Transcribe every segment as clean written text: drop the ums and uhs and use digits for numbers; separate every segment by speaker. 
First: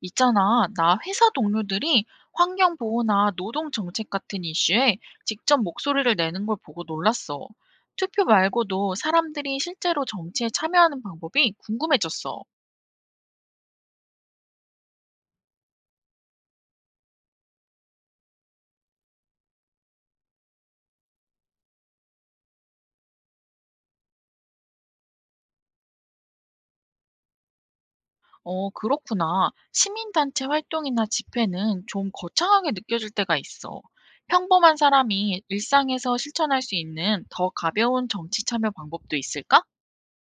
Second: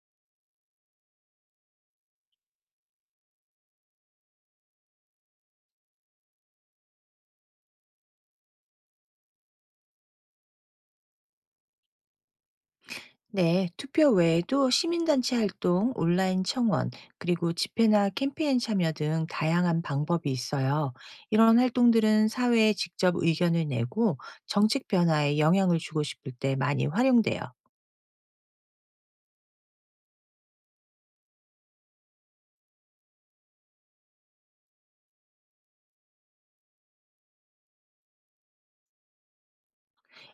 Speaker 1: 있잖아, 나 회사 동료들이 환경보호나 노동정책 같은 이슈에 직접 목소리를 내는 걸 보고 놀랐어. 투표 말고도 사람들이 실제로 정치에 참여하는 방법이 궁금해졌어.
Speaker 2: 네, 투표 외에도 시민단체 활동, 온라인 청원, 그리고 집회나 캠페인 참여 등 다양한 방법이 있어요. 이런 활동들은 사회에 직접 의견을 내고 정책 변화에 영향을 주고 싶을 때 많이 활용돼요.
Speaker 1: 어, 그렇구나. 시민단체 활동이나 집회는 좀 거창하게 느껴질 때가 있어. 평범한 사람이 일상에서 실천할 수 있는 더 가벼운 정치 참여 방법도 있을까?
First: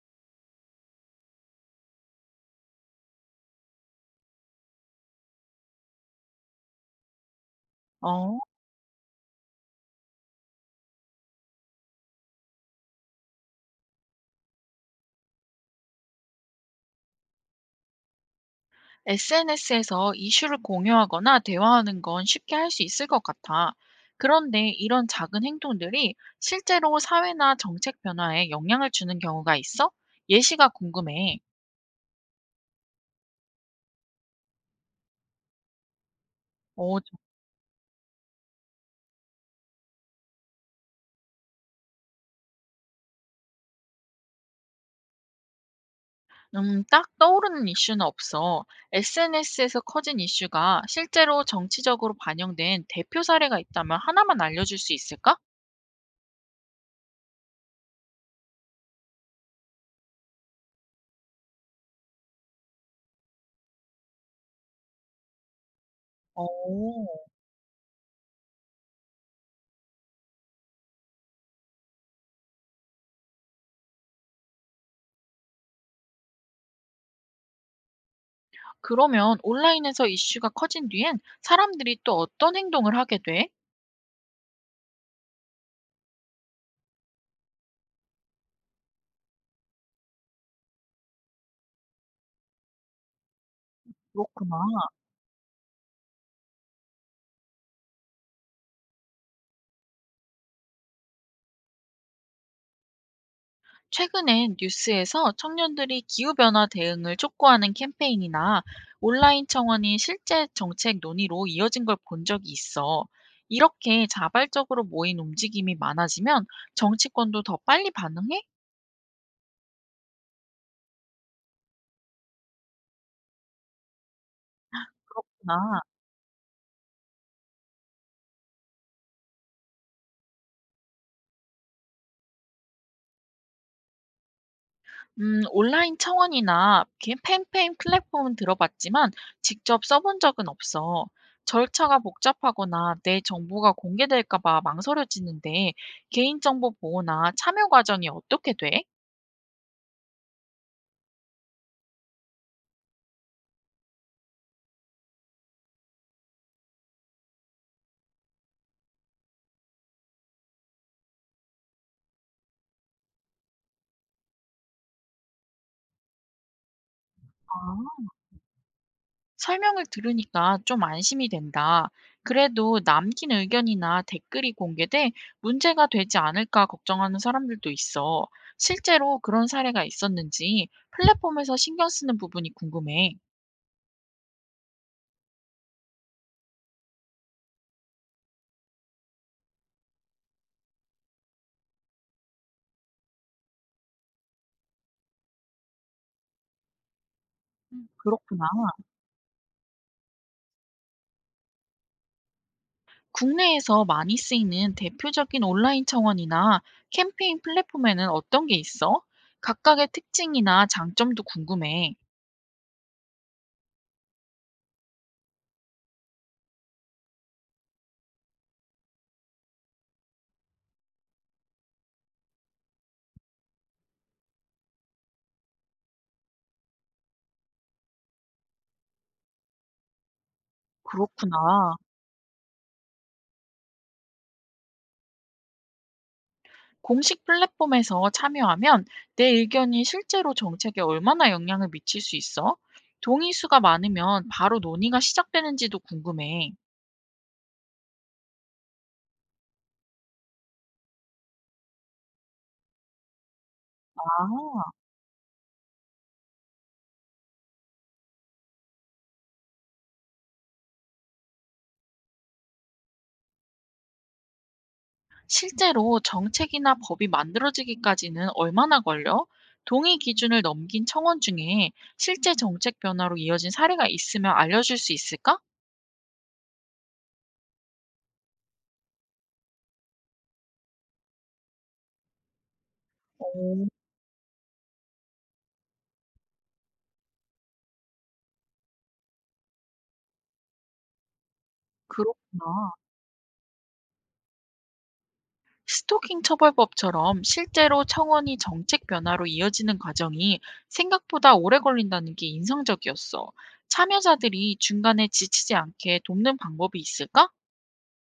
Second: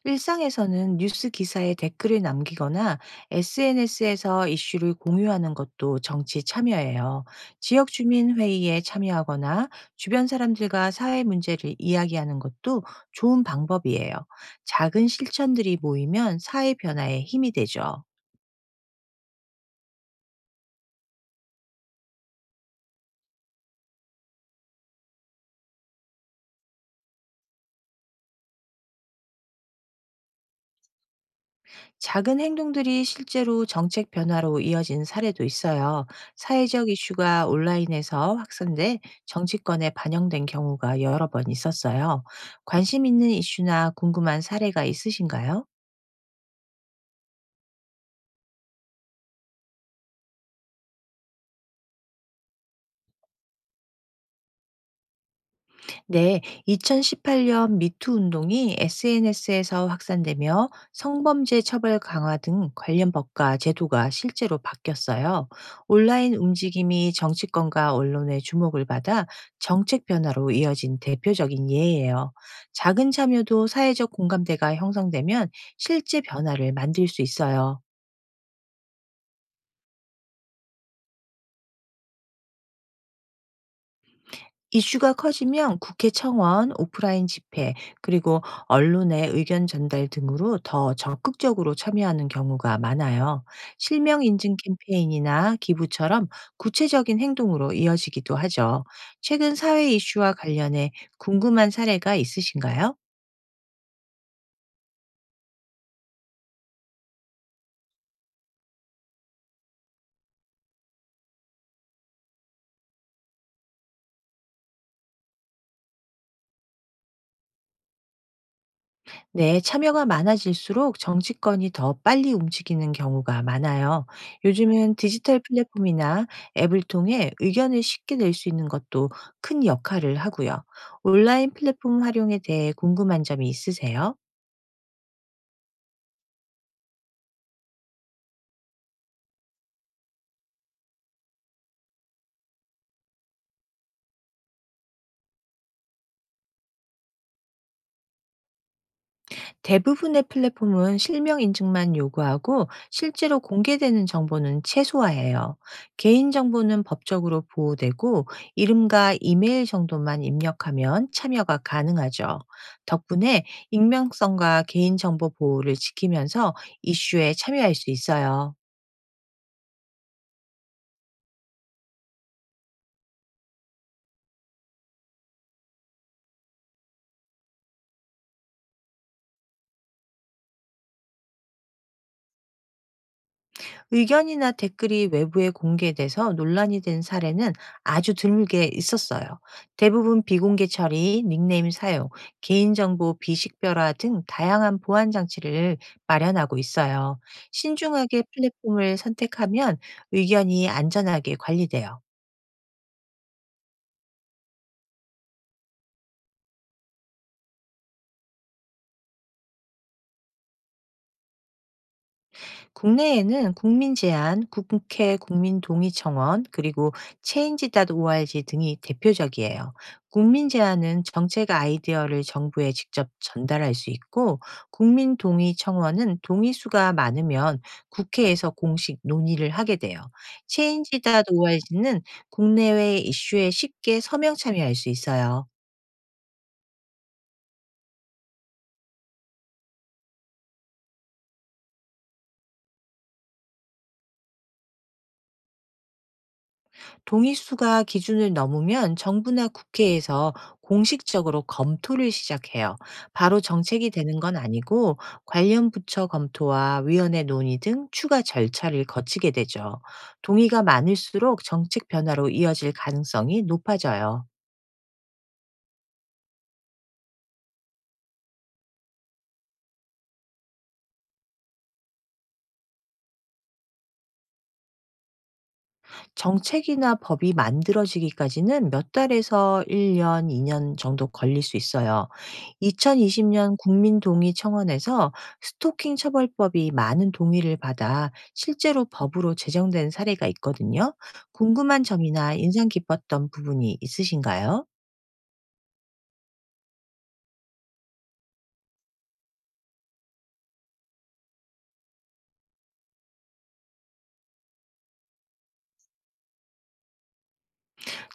Speaker 2: 일상에서는 뉴스 기사에 댓글을 남기거나 SNS에서 이슈를 공유하는 것도 정치 참여예요. 지역
Speaker 1: 어.
Speaker 2: 주민 회의에 참여하거나 주변 사람들과 사회 문제를 이야기하는 것도 좋은 방법이에요. 작은 실천들이 모이면 사회 변화에 힘이 되죠.
Speaker 1: SNS에서 이슈를 공유하거나 대화하는 건 쉽게 할 수 있을 것 같아. 그런데 이런 작은 행동들이 실제로 사회나 정책 변화에 영향을 주는 경우가 있어? 예시가 궁금해.
Speaker 2: 작은 행동들이 실제로 정책 변화로 이어진 사례도 있어요. 사회적
Speaker 1: 어,
Speaker 2: 이슈가 온라인에서 확산돼 정치권에 반영된 경우가 여러 번 있었어요. 관심 있는 이슈나 궁금한 사례가 있으신가요?
Speaker 1: 딱 떠오르는 이슈는 없어. SNS에서 커진 이슈가 실제로 정치적으로 반영된 대표 사례가 있다면 하나만 알려줄 수 있을까?
Speaker 2: 네, 2018년 미투 운동이 SNS에서 확산되며 성범죄 처벌 강화 등 관련 법과 제도가 실제로 바뀌었어요. 온라인 움직임이
Speaker 1: 오.
Speaker 2: 정치권과 언론의 주목을 받아 정책 변화로 이어진 대표적인 예예요. 작은 참여도 사회적 공감대가 형성되면 실제 변화를 만들 수 있어요.
Speaker 1: 그러면 온라인에서 이슈가 커진 뒤엔 사람들이 또 어떤 행동을 하게 돼?
Speaker 2: 이슈가 커지면 국회 청원, 오프라인 집회, 그리고 언론의 의견 전달 등으로 더 적극적으로 참여하는 경우가 많아요. 실명 인증
Speaker 1: 그렇구나.
Speaker 2: 캠페인이나 기부처럼 구체적인 행동으로 이어지기도 하죠. 최근 사회 이슈와 관련해 궁금한 사례가 있으신가요?
Speaker 1: 최근엔 뉴스에서 청년들이 기후변화 대응을 촉구하는 캠페인이나 온라인 청원이 실제 정책 논의로 이어진 걸 본 적이 있어. 이렇게 자발적으로 모인 움직임이 많아지면 정치권도 더 빨리 반응해?
Speaker 2: 네, 참여가 많아질수록 정치권이 더 빨리 움직이는 경우가 많아요. 요즘은 디지털
Speaker 1: 나
Speaker 2: 플랫폼이나 앱을 통해 의견을 쉽게 낼 수 있는 것도 큰 역할을 하고요. 온라인 플랫폼 활용에 대해 궁금한 점이 있으세요?
Speaker 1: 온라인 청원이나 캠페인 플랫폼은 들어봤지만 직접 써본 적은 없어. 절차가 복잡하거나 내 정보가 공개될까 봐 망설여지는데 개인정보 보호나 참여 과정이 어떻게 돼?
Speaker 2: 대부분의 플랫폼은 실명 인증만 요구하고 실제로 공개되는 정보는 최소화해요. 개인 정보는 법적으로 보호되고 이름과 이메일 정도만 입력하면 참여가 가능하죠. 덕분에 익명성과 개인 정보 보호를 지키면서 이슈에 참여할 수
Speaker 1: 아.
Speaker 2: 있어요.
Speaker 1: 설명을 들으니까 좀 안심이 된다. 그래도 남긴 의견이나 댓글이 공개돼 문제가 되지 않을까 걱정하는 사람들도 있어. 실제로 그런 사례가 있었는지 플랫폼에서 신경 쓰는 부분이 궁금해.
Speaker 2: 의견이나 댓글이 외부에 공개돼서 논란이 된 사례는 아주 드물게 있었어요. 대부분 비공개 처리, 닉네임 사용, 개인정보 비식별화 등 다양한 보안 장치를 마련하고 있어요. 신중하게
Speaker 1: 그렇구나.
Speaker 2: 플랫폼을 선택하면 의견이 안전하게 관리돼요.
Speaker 1: 국내에서 많이 쓰이는 대표적인 온라인 청원이나 캠페인 플랫폼에는 어떤 게 있어? 각각의 특징이나 장점도 궁금해.
Speaker 2: 국내에는 국민 제안, 국회 국민 동의 청원, 그리고 change.org 등이 대표적이에요. 국민 제안은 정책 아이디어를 정부에 직접 전달할 수 있고, 국민 동의 청원은 동의수가 많으면 국회에서 공식 논의를 하게 돼요.
Speaker 1: 그렇구나.
Speaker 2: change.org는 국내외 이슈에 쉽게 서명 참여할 수 있어요.
Speaker 1: 공식 플랫폼에서 참여하면 내 의견이 실제로 정책에 얼마나 영향을 미칠 수 있어? 동의 수가 많으면 바로 논의가 시작되는지도 궁금해.
Speaker 2: 동의수가 기준을 넘으면 정부나 국회에서 공식적으로 검토를 시작해요. 바로 정책이 되는
Speaker 1: 아,
Speaker 2: 건 아니고 관련 부처 검토와 위원회 논의 등 추가 절차를 거치게 되죠. 동의가 많을수록 정책 변화로 이어질 가능성이 높아져요.
Speaker 1: 실제로 정책이나 법이 만들어지기까지는 얼마나 걸려? 동의 기준을 넘긴 청원 중에 실제 정책 변화로 이어진 사례가 있으면 알려줄 수 있을까?
Speaker 2: 정책이나 법이 만들어지기까지는 몇 달에서 1 년, 2년 정도 걸릴 수 있어요. 2020년
Speaker 1: 오,
Speaker 2: 국민 동의 청원에서 스토킹 처벌법이 많은 동의를 받아 실제로 법으로 제정된 사례가 있거든요. 궁금한 점이나 인상
Speaker 1: 그렇구나.
Speaker 2: 깊었던 부분이 있으신가요?
Speaker 1: 스토킹 처벌법처럼 실제로 청원이 정책 변화로 이어지는 과정이 생각보다 오래 걸린다는 게 인상적이었어. 참여자들이 중간에 지치지 않게 돕는 방법이 있을까?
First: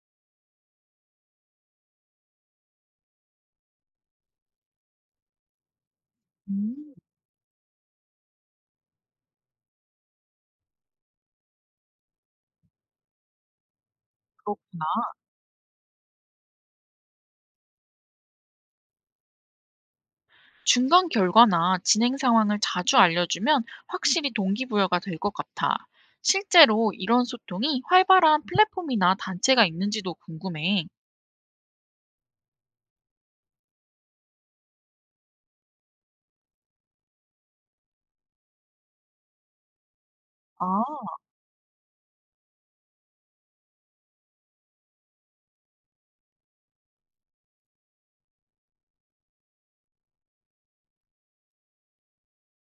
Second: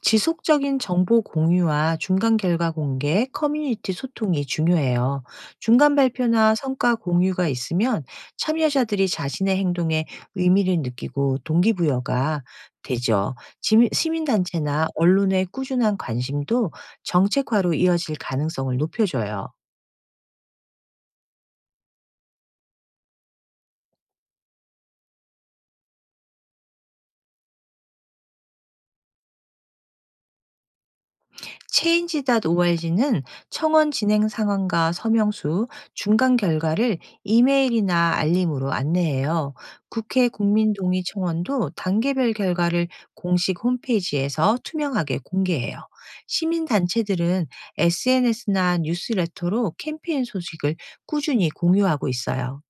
Speaker 2: 지속적인 정보 공유와 중간 결과 공개, 커뮤니티 소통이 중요해요. 중간 발표나
Speaker 1: 음,
Speaker 2: 성과 공유가 있으면 참여자들이 자신의 행동에 의미를 느끼고 동기부여가 되죠. 시민단체나
Speaker 1: 그렇구나.
Speaker 2: 언론의 꾸준한 관심도 정책화로 이어질 가능성을 높여줘요.
Speaker 1: 중간 결과나 진행 상황을 자주 알려주면 확실히 동기부여가 될 것 같아. 실제로 이런 소통이 활발한 플랫폼이나 단체가 있는지도 궁금해.
Speaker 2: change.org는 청원 진행 상황과 서명수, 중간 결과를 이메일이나 알림으로 안내해요. 국회
Speaker 1: 아,
Speaker 2: 국민동의 청원도 단계별 결과를 공식 홈페이지에서 투명하게 공개해요. 시민단체들은 SNS나 뉴스레터로 캠페인 소식을 꾸준히 공유하고 있어요.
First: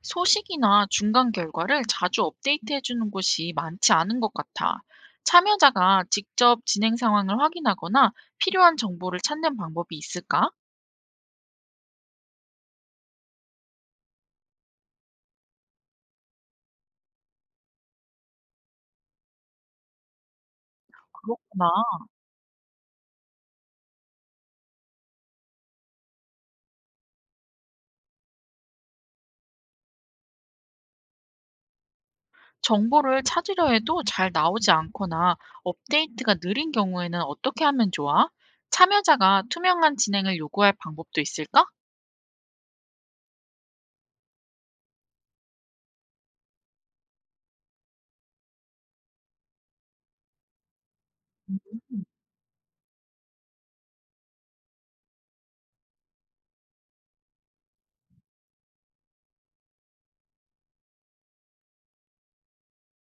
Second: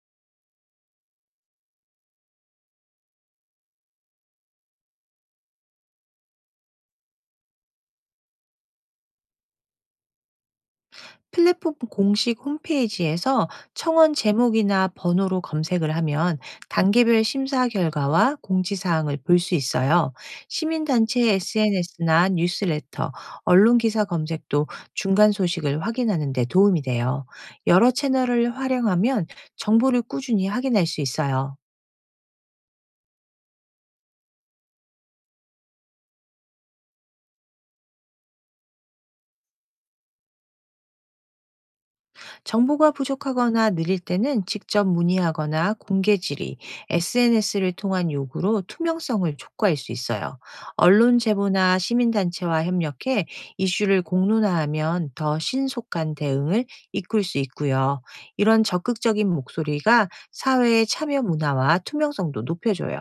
Speaker 1: 소식이나 중간 결과를 자주 업데이트해 주는 곳이 많지 않은 것 같아. 참여자가 직접 진행 상황을 확인하거나 필요한 정보를 찾는 방법이 있을까?
Speaker 2: 플랫폼 공식 홈페이지에서 청원 제목이나 번호로 검색을 하면 단계별 심사 결과와 공지사항을 볼 수 있어요. 시민단체
Speaker 1: 그렇구나.
Speaker 2: SNS나 뉴스레터, 언론기사 검색도 중간 소식을 확인하는 데 도움이 돼요. 여러 채널을 활용하면 정보를 꾸준히 확인할 수 있어요.
Speaker 1: 정보를 찾으려 해도 잘 나오지 않거나 업데이트가 느린 경우에는 어떻게 하면 좋아? 참여자가 투명한 진행을 요구할 방법도 있을까?
Speaker 2: 정보가 부족하거나 느릴 때는 직접 문의하거나 공개 질의, SNS를 통한 요구로 투명성을 촉구할 수 있어요. 언론 제보나 시민단체와 협력해 이슈를 공론화하면 더 신속한 대응을 이끌 수 있고요. 이런 적극적인 목소리가 사회의 참여 문화와 투명성도 높여줘요.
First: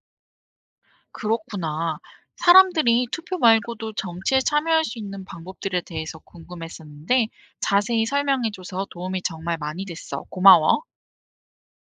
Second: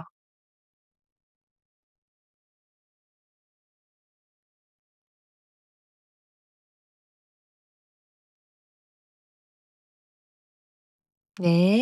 Speaker 1: 그렇구나. 사람들이 투표 말고도 정치에 참여할 수 있는 방법들에 대해서 궁금했었는데 자세히 설명해줘서 도움이 정말 많이 됐어. 고마워.
Speaker 2: 네.